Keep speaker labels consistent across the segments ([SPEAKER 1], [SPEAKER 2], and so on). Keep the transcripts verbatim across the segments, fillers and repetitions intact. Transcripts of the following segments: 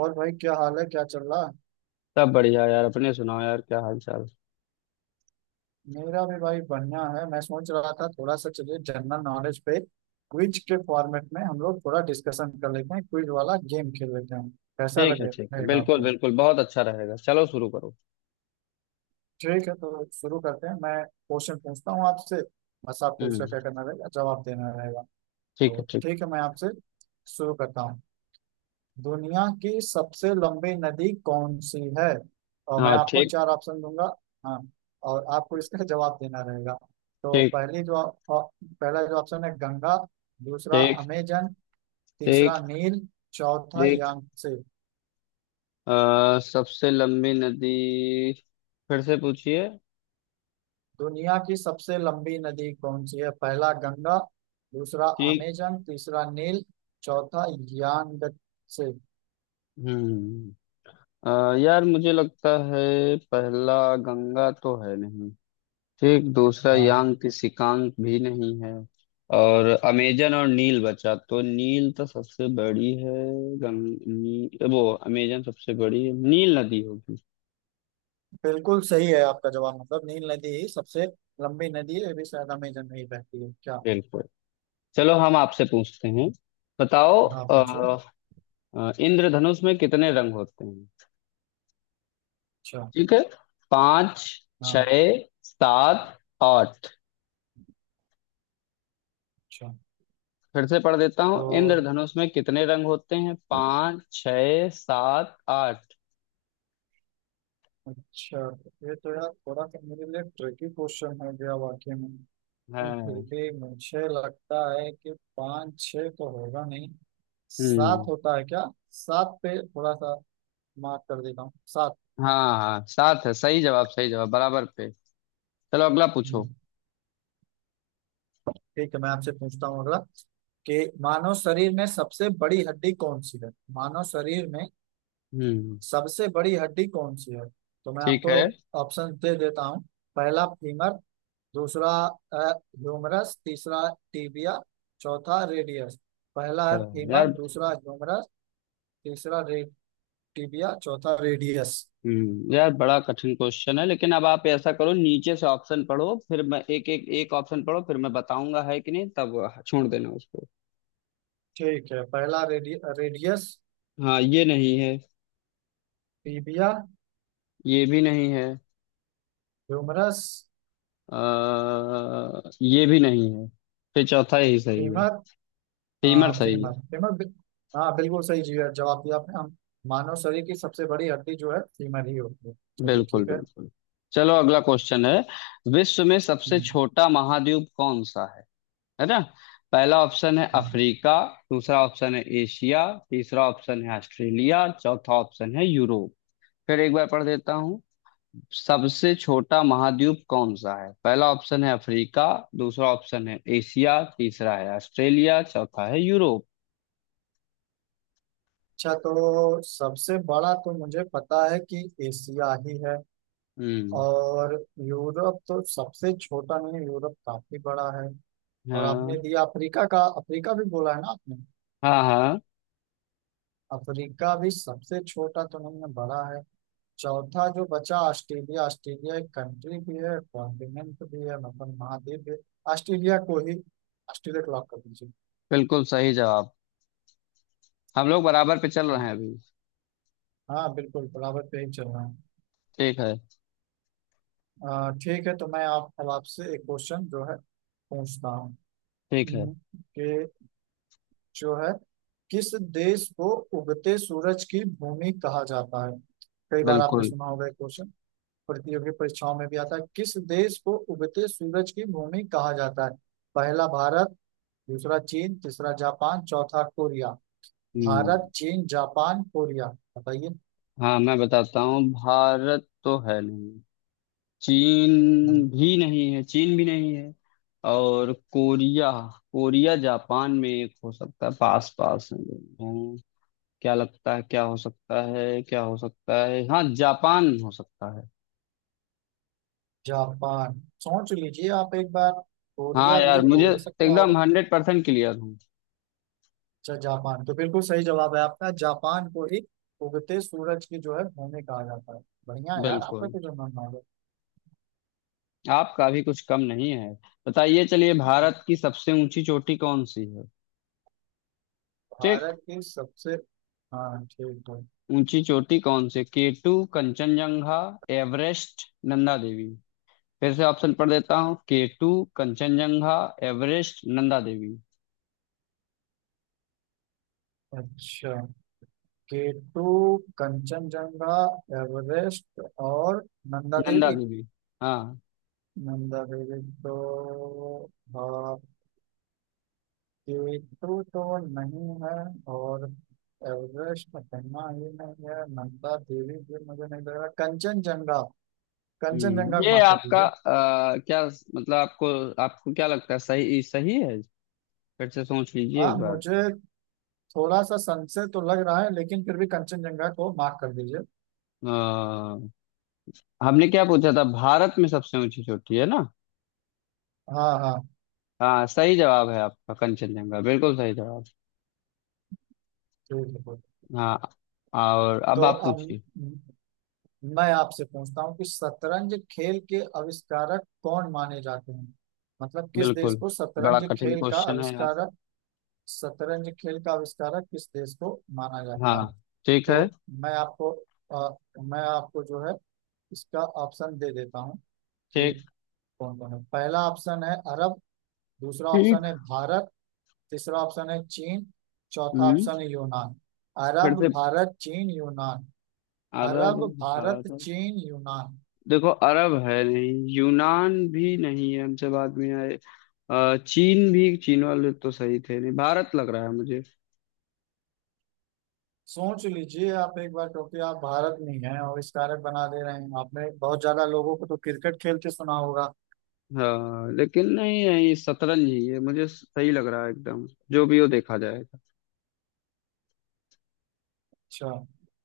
[SPEAKER 1] और भाई, क्या हाल है? क्या चल रहा?
[SPEAKER 2] सब बढ़िया यार। अपने सुनाओ यार, क्या हाल चाल?
[SPEAKER 1] मेरा भी भाई बढ़िया है। मैं सोच रहा था, थोड़ा सा चलिए जनरल नॉलेज पे क्विज के फॉर्मेट में हम लोग थोड़ा डिस्कशन कर लेते हैं, क्विज वाला गेम खेल लेते हैं। कैसा
[SPEAKER 2] ठीक है,
[SPEAKER 1] लगे
[SPEAKER 2] ठीक है,
[SPEAKER 1] रहेगा
[SPEAKER 2] बिल्कुल
[SPEAKER 1] आपको?
[SPEAKER 2] बिल्कुल बहुत अच्छा रहेगा। चलो शुरू करो।
[SPEAKER 1] ठीक है, तो शुरू करते हैं। मैं क्वेश्चन पूछता हूँ आपसे। बस आपको
[SPEAKER 2] हम्म।
[SPEAKER 1] उसका क्या करना रहेगा, जवाब देना रहेगा।
[SPEAKER 2] ठीक
[SPEAKER 1] तो
[SPEAKER 2] है। ठीक।
[SPEAKER 1] ठीक है, मैं आपसे शुरू करता हूँ। दुनिया की सबसे लंबी नदी कौन सी है? और मैं
[SPEAKER 2] हाँ,
[SPEAKER 1] आपको
[SPEAKER 2] ठीक।
[SPEAKER 1] चार ऑप्शन दूंगा। हाँ। और आपको इसका जवाब देना रहेगा। तो
[SPEAKER 2] ठीक।
[SPEAKER 1] पहली जो अ, पहला जो ऑप्शन है गंगा, दूसरा
[SPEAKER 2] ठीक।
[SPEAKER 1] अमेजन,
[SPEAKER 2] ठीक।
[SPEAKER 1] तीसरा नील, चौथा
[SPEAKER 2] ठीक।
[SPEAKER 1] यांगसे।
[SPEAKER 2] अ, सबसे लंबी नदी, फिर से पूछिए।
[SPEAKER 1] दुनिया की सबसे लंबी नदी कौन सी है? पहला गंगा, दूसरा
[SPEAKER 2] ठीक।
[SPEAKER 1] अमेजन, तीसरा नील, चौथा यांगसे।
[SPEAKER 2] हम्म अ, यार, मुझे लगता है पहला गंगा तो है नहीं। ठीक, दूसरा
[SPEAKER 1] हाँ,
[SPEAKER 2] यांग की सिकांग भी नहीं है। और अमेजन और नील बचा, तो नील तो सबसे बड़ी है। गंग नी, वो अमेजन सबसे बड़ी है, नील नदी होगी।
[SPEAKER 1] बिल्कुल सही है आपका जवाब। मतलब नील नदी ही सबसे लंबी नदी है। ये भी शायद अमेजन में ही बहती है क्या?
[SPEAKER 2] बिल्कुल। चलो, हम आपसे पूछते हैं। बताओ,
[SPEAKER 1] हाँ,
[SPEAKER 2] अ,
[SPEAKER 1] पूछो।
[SPEAKER 2] अ, इंद्रधनुष में कितने रंग होते हैं?
[SPEAKER 1] अच्छा।
[SPEAKER 2] ठीक है। पाँच,
[SPEAKER 1] हाँ।
[SPEAKER 2] छः, सात, आठ।
[SPEAKER 1] अच्छा।
[SPEAKER 2] फिर से पढ़ देता
[SPEAKER 1] तो
[SPEAKER 2] हूँ, इंद्रधनुष में कितने रंग होते हैं? पाँच, छः, सात, आठ।
[SPEAKER 1] अच्छा, ये तो यार थोड़ा सा मेरे लिए ट्रिकी क्वेश्चन हो गया वाकई में। लेकिन फिर
[SPEAKER 2] हैं।
[SPEAKER 1] भी मुझे लगता है कि पाँच छः तो होगा नहीं। सात
[SPEAKER 2] हम्म।
[SPEAKER 1] होता है क्या? सात पे थोड़ा सा मार्क कर देता हूँ, सात।
[SPEAKER 2] हाँ, हाँ, सात है। सही जवाब, सही जवाब, बराबर पे। चलो, अगला पूछो।
[SPEAKER 1] हम्म, ठीक है, मैं आपसे पूछता हूँ अगला, कि मानव शरीर में सबसे बड़ी हड्डी कौन सी है। मानव शरीर में
[SPEAKER 2] हम्म।
[SPEAKER 1] सबसे बड़ी हड्डी कौन सी है? तो मैं
[SPEAKER 2] ठीक
[SPEAKER 1] आपको
[SPEAKER 2] है।
[SPEAKER 1] ऑप्शन दे देता हूँ। पहला फीमर, दूसरा ह्यूमरस, तीसरा टीबिया, चौथा रेडियस। पहला है
[SPEAKER 2] तो
[SPEAKER 1] फीमर,
[SPEAKER 2] यार,
[SPEAKER 1] दूसरा ह्यूमरस, तीसरा रे, टीबिया, चौथा रेडियस।
[SPEAKER 2] हम्म यार, बड़ा कठिन क्वेश्चन है। लेकिन अब आप ऐसा करो, नीचे से ऑप्शन पढ़ो, फिर मैं एक एक एक ऑप्शन पढ़ो, फिर मैं बताऊंगा है कि नहीं, तब छोड़ देना उसको।
[SPEAKER 1] ठीक है, पहला रेडि, रेडियस।
[SPEAKER 2] हाँ, ये नहीं है।
[SPEAKER 1] टीबिया।
[SPEAKER 2] ये भी नहीं है।
[SPEAKER 1] ह्यूमरस।
[SPEAKER 2] आ, ये भी नहीं है। फिर चौथा यही सही है।
[SPEAKER 1] फीमर।
[SPEAKER 2] फीमर
[SPEAKER 1] हाँ,
[SPEAKER 2] सही है।
[SPEAKER 1] फीमर फीमर बि- हाँ, बिल्कुल सही जी है जवाब दिया आपने। हम मानव शरीर की सबसे बड़ी हड्डी जो है, फीमर ही होती है। चलिए
[SPEAKER 2] बिल्कुल
[SPEAKER 1] ठीक है।
[SPEAKER 2] बिल्कुल। चलो, अगला क्वेश्चन है। विश्व में सबसे
[SPEAKER 1] हम्म,
[SPEAKER 2] छोटा महाद्वीप कौन सा है? है ना? पहला ऑप्शन है
[SPEAKER 1] हम्म।
[SPEAKER 2] अफ्रीका। दूसरा ऑप्शन है एशिया। तीसरा ऑप्शन है ऑस्ट्रेलिया। चौथा ऑप्शन है यूरोप। फिर एक बार पढ़ देता हूँ, सबसे छोटा महाद्वीप कौन सा है? पहला ऑप्शन है अफ्रीका, दूसरा ऑप्शन है एशिया, तीसरा है ऑस्ट्रेलिया, चौथा है यूरोप।
[SPEAKER 1] अच्छा, तो सबसे बड़ा तो मुझे पता है कि एशिया ही है।
[SPEAKER 2] हम्म।
[SPEAKER 1] और यूरोप तो सबसे छोटा नहीं है, यूरोप काफी बड़ा है। और आपने
[SPEAKER 2] हाँ,
[SPEAKER 1] दिया अफ्रीका का, अफ्रीका भी बोला है ना आपने?
[SPEAKER 2] हाँ, हाँ,
[SPEAKER 1] अफ्रीका भी सबसे छोटा तो नहीं है, बड़ा है। चौथा जो बचा ऑस्ट्रेलिया। ऑस्ट्रेलिया एक कंट्री भी है, कॉन्टिनेंट भी है, मतलब महाद्वीप भी है। ऑस्ट्रेलिया को ही ऑस्ट्रेलिया को लॉक कर दीजिए।
[SPEAKER 2] बिल्कुल सही जवाब। हम लोग बराबर पे चल
[SPEAKER 1] अच्छा।
[SPEAKER 2] रहे हैं अभी।
[SPEAKER 1] हाँ, बिल्कुल बराबर पे ही चल रहा है।
[SPEAKER 2] ठीक है,
[SPEAKER 1] अ, ठीक है, तो मैं आप अब आपसे एक क्वेश्चन जो है पूछता हूँ।
[SPEAKER 2] ठीक है।
[SPEAKER 1] ये जो है, किस देश को उगते सूरज की भूमि कहा जाता है? कई बार आपने
[SPEAKER 2] बिल्कुल।
[SPEAKER 1] सुना होगा ये क्वेश्चन। प्रतियोगी परीक्षाओं में भी आता है। किस देश को उगते सूरज की भूमि कहा जाता है? पहला भारत, दूसरा चीन, तीसरा जापान, चौथा कोरिया। भारत,
[SPEAKER 2] हम्म।
[SPEAKER 1] चीन, जापान, कोरिया। बताइए।
[SPEAKER 2] हाँ, मैं बताता हूँ, भारत तो है नहीं।
[SPEAKER 1] नहीं,
[SPEAKER 2] चीन भी नहीं है, चीन भी नहीं है। और कोरिया, कोरिया जापान में एक हो सकता है, पास पास हैं दोनों। क्या लगता है, क्या हो सकता है, क्या हो सकता है? हाँ, जापान हो सकता है।
[SPEAKER 1] जापान सोच लीजिए आप एक बार।
[SPEAKER 2] हाँ
[SPEAKER 1] कोरिया
[SPEAKER 2] यार,
[SPEAKER 1] भी
[SPEAKER 2] मुझे
[SPEAKER 1] हो ही सकता
[SPEAKER 2] एकदम
[SPEAKER 1] होगा।
[SPEAKER 2] हंड्रेड परसेंट क्लियर हूँ।
[SPEAKER 1] अच्छा, जापान तो बिल्कुल सही जवाब है आपका। जापान को एक उगते सूरज की जो है भूमि कहा जाता है। बढ़िया यार, आपका
[SPEAKER 2] बिल्कुल।
[SPEAKER 1] तो जो नाम है।
[SPEAKER 2] आपका भी कुछ कम नहीं है। बताइए, चलिए, भारत की सबसे ऊंची चोटी कौन सी है? ठीक।
[SPEAKER 1] भारत की सबसे। हाँ, ठीक है।
[SPEAKER 2] ऊंची चोटी कौन सी? K two, Kanchenjunga, Everest, Nanda Devi. फिर से ऑप्शन पढ़ देता हूँ, केटू, कंचनजंगा, एवरेस्ट, नंदा देवी।
[SPEAKER 1] अच्छा, केटू, कंचनजंगा, एवरेस्ट और नंदा
[SPEAKER 2] नंदा
[SPEAKER 1] देवी।
[SPEAKER 2] देवी। हाँ।
[SPEAKER 1] नंदा देवी तो, हाँ, केटू तो नहीं है। और एवरेस्ट पन्ना ही नहीं है। नंदा देवी भी मुझे नहीं लग रहा। कंचनजंगा। कंचनजंगा,
[SPEAKER 2] हम्म ये
[SPEAKER 1] माफ कर
[SPEAKER 2] आपका,
[SPEAKER 1] दीजिए।
[SPEAKER 2] आ, क्या मतलब, आपको आपको क्या लगता है, सही सही है? फिर से सोच लीजिए
[SPEAKER 1] हाँ,
[SPEAKER 2] एक बार।
[SPEAKER 1] मुझे थोड़ा सा संशय तो लग रहा है, लेकिन फिर भी कंचनजंगा को मार्क कर दीजिए।
[SPEAKER 2] आ, हमने क्या पूछा था? भारत में सबसे ऊंची चोटी, है ना?
[SPEAKER 1] हाँ, हाँ।
[SPEAKER 2] हाँ, सही जवाब है आपका, कंचनजंगा, बिल्कुल सही जवाब।
[SPEAKER 1] ठीक है।
[SPEAKER 2] हाँ। और अब
[SPEAKER 1] तो
[SPEAKER 2] आप
[SPEAKER 1] अब
[SPEAKER 2] पूछिए।
[SPEAKER 1] मैं आपसे पूछता हूँ कि शतरंज खेल के आविष्कारक कौन माने जाते हैं। मतलब किस देश
[SPEAKER 2] बिल्कुल।
[SPEAKER 1] को
[SPEAKER 2] बड़ा
[SPEAKER 1] शतरंज
[SPEAKER 2] कठिन
[SPEAKER 1] खेल का
[SPEAKER 2] क्वेश्चन है यार।
[SPEAKER 1] आविष्कारक, शतरंज खेल का आविष्कारक किस देश को माना जाता
[SPEAKER 2] हाँ,
[SPEAKER 1] है?
[SPEAKER 2] ठीक है।
[SPEAKER 1] तो मैं आपको अ, मैं आपको जो है इसका ऑप्शन दे देता हूँ कि
[SPEAKER 2] ठीक।
[SPEAKER 1] कौन कौन है। पहला ऑप्शन है अरब, दूसरा ऑप्शन
[SPEAKER 2] ठीक।
[SPEAKER 1] है भारत, तीसरा ऑप्शन है चीन, चौथा
[SPEAKER 2] हम्म
[SPEAKER 1] ऑप्शन है यूनान।
[SPEAKER 2] फिर
[SPEAKER 1] अरब,
[SPEAKER 2] से,
[SPEAKER 1] भारत, चीन, यूनान।
[SPEAKER 2] अरब,
[SPEAKER 1] अरब, भारत,
[SPEAKER 2] भारत।
[SPEAKER 1] चीन, यूनान।
[SPEAKER 2] देखो, अरब है नहीं, यूनान भी नहीं है, हमसे बाद में आए। अ, चीन भी, चीन वाले तो सही थे नहीं, भारत लग रहा है मुझे।
[SPEAKER 1] सोच लीजिए आप एक बार, क्योंकि आप भारत में हैं और इस कारक बना दे रहे हैं आपने। बहुत ज्यादा लोगों को तो क्रिकेट खेलते सुना होगा।
[SPEAKER 2] हाँ, लेकिन नहीं नहीं, शतरंज ही है, मुझे सही लग रहा है एकदम। जो भी हो, देखा जाएगा।
[SPEAKER 1] अच्छा,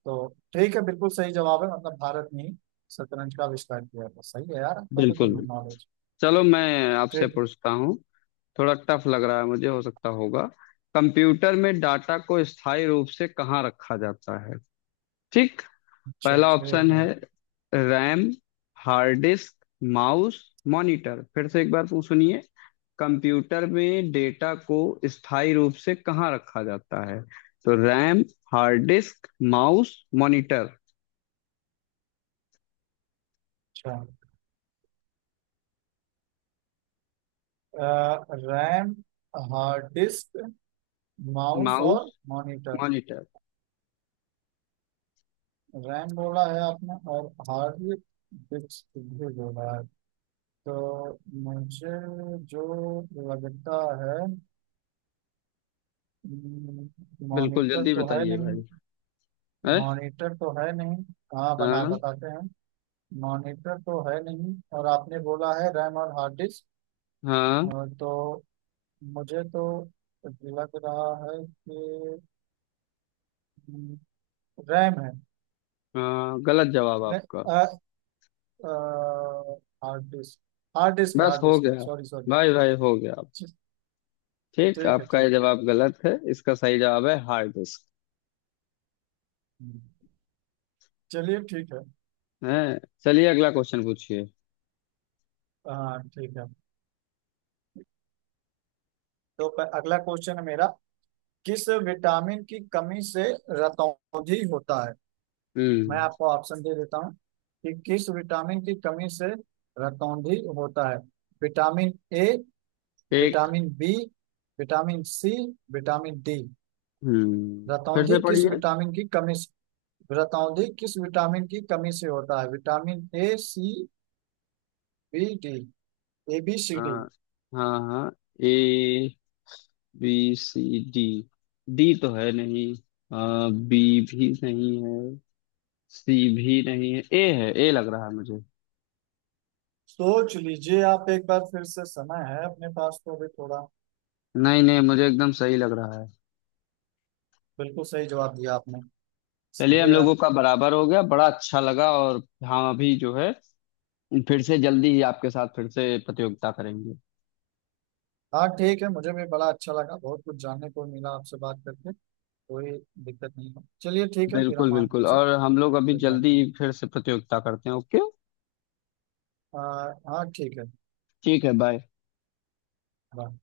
[SPEAKER 1] तो ठीक है, बिल्कुल सही जवाब है। मतलब भारत ने ही शतरंज का आविष्कार किया था। सही है यार, आपका तो
[SPEAKER 2] बिल्कुल
[SPEAKER 1] दोनों
[SPEAKER 2] बिल्कुल।
[SPEAKER 1] नॉलेज।
[SPEAKER 2] चलो, मैं आपसे
[SPEAKER 1] ठीक।
[SPEAKER 2] पूछता हूँ। थोड़ा टफ लग रहा है, मुझे हो सकता होगा। कंप्यूटर में डाटा को स्थायी रूप से कहाँ रखा जाता है? ठीक।
[SPEAKER 1] अच्छा,
[SPEAKER 2] पहला
[SPEAKER 1] ठीक
[SPEAKER 2] ऑप्शन
[SPEAKER 1] है।
[SPEAKER 2] है RAM, hard disk, mouse, monitor. फिर से एक बार पूछ सुनिए, कंप्यूटर में डेटा को स्थायी रूप से कहाँ रखा जाता है? तो RAM, hard disk, mouse, monitor.
[SPEAKER 1] अच्छा, अ, RAM, hard disk, mouse
[SPEAKER 2] mouse,
[SPEAKER 1] और मॉनिटर।
[SPEAKER 2] मॉनिटर।
[SPEAKER 1] रैम बोला है आपने, और हार्ड डिस्क भी बोला है। तो मुझे जो लगता है, हम्म,
[SPEAKER 2] बिल्कुल,
[SPEAKER 1] मॉनिटर
[SPEAKER 2] जल्दी
[SPEAKER 1] तो है
[SPEAKER 2] बताइए
[SPEAKER 1] नहीं।
[SPEAKER 2] भाई। है।
[SPEAKER 1] मॉनिटर तो है नहीं। हाँ, बना
[SPEAKER 2] हाँ,
[SPEAKER 1] बताते हैं। मॉनिटर तो है नहीं, और आपने बोला है रैम और हार्ड डिस्क। अ,
[SPEAKER 2] हाँ।
[SPEAKER 1] तो मुझे तो लग रहा है कि हम्म, रैम है।
[SPEAKER 2] हाँ, गलत जवाब
[SPEAKER 1] नहीं,
[SPEAKER 2] आपका।
[SPEAKER 1] अ, अ, हार्ड डिस्क, हार्ड डिस्क,
[SPEAKER 2] बस
[SPEAKER 1] हार्ड
[SPEAKER 2] हो
[SPEAKER 1] डिस्क।
[SPEAKER 2] गया।
[SPEAKER 1] Sorry, sorry.
[SPEAKER 2] भाई भाई, हो गया। ठीक,
[SPEAKER 1] ठीक है,
[SPEAKER 2] आपका
[SPEAKER 1] ठीक
[SPEAKER 2] ये
[SPEAKER 1] है।
[SPEAKER 2] जवाब गलत है, इसका सही जवाब है हार्ड डिस्क।
[SPEAKER 1] चलिए ठीक है।
[SPEAKER 2] है। चलिए, अगला क्वेश्चन पूछिए।
[SPEAKER 1] हाँ, ठीक है। तो प- अगला क्वेश्चन है मेरा, किस विटामिन की कमी से रतौंधी होता है। मैं
[SPEAKER 2] हम्म।
[SPEAKER 1] आपको ऑप्शन दे देता हूँ कि किस विटामिन की कमी से रतौंधी होता है। विटामिन ए,
[SPEAKER 2] एक।
[SPEAKER 1] Vitamin B, vitamin C, vitamin D.
[SPEAKER 2] हम्म फिर
[SPEAKER 1] रतौंधी
[SPEAKER 2] से
[SPEAKER 1] किस
[SPEAKER 2] पढ़िए।
[SPEAKER 1] विटामिन की कमी से, रतौंधी किस विटामिन की कमी से होता है? Vitamin A, C, B, D. A, B, C,
[SPEAKER 2] आ,
[SPEAKER 1] डी।
[SPEAKER 2] हाँ, हाँ। A, B, C, D. D तो है नहीं। आ, बी भी नहीं है। सी भी नहीं है, ए है, ए लग रहा है मुझे।
[SPEAKER 1] सोच लीजिए आप एक बार फिर से, समय है अपने पास, तो अभी थोड़ा।
[SPEAKER 2] नहीं नहीं, मुझे एकदम सही लग रहा है।
[SPEAKER 1] बिल्कुल सही जवाब दिया आपने।
[SPEAKER 2] चलिए,
[SPEAKER 1] सही
[SPEAKER 2] हम
[SPEAKER 1] है यार।
[SPEAKER 2] लोगों का बराबर हो गया, बड़ा अच्छा लगा। और हम अभी जो है, फिर से जल्दी ही आपके साथ फिर से प्रतियोगिता करेंगे।
[SPEAKER 1] हाँ, ठीक है, मुझे भी बड़ा अच्छा लगा। बहुत कुछ जानने को मिला आपसे बात करके। कोई दिक्कत नहीं है, चलिए ठीक है, फिर
[SPEAKER 2] बिल्कुल
[SPEAKER 1] हम
[SPEAKER 2] बिल्कुल,
[SPEAKER 1] आपसे
[SPEAKER 2] और हम लोग अभी
[SPEAKER 1] फिर बात
[SPEAKER 2] जल्दी
[SPEAKER 1] करें।
[SPEAKER 2] ही फिर से प्रतियोगिता करते हैं, ओके।
[SPEAKER 1] आ, हाँ, ठीक है।
[SPEAKER 2] ठीक है, बाय।
[SPEAKER 1] बाय।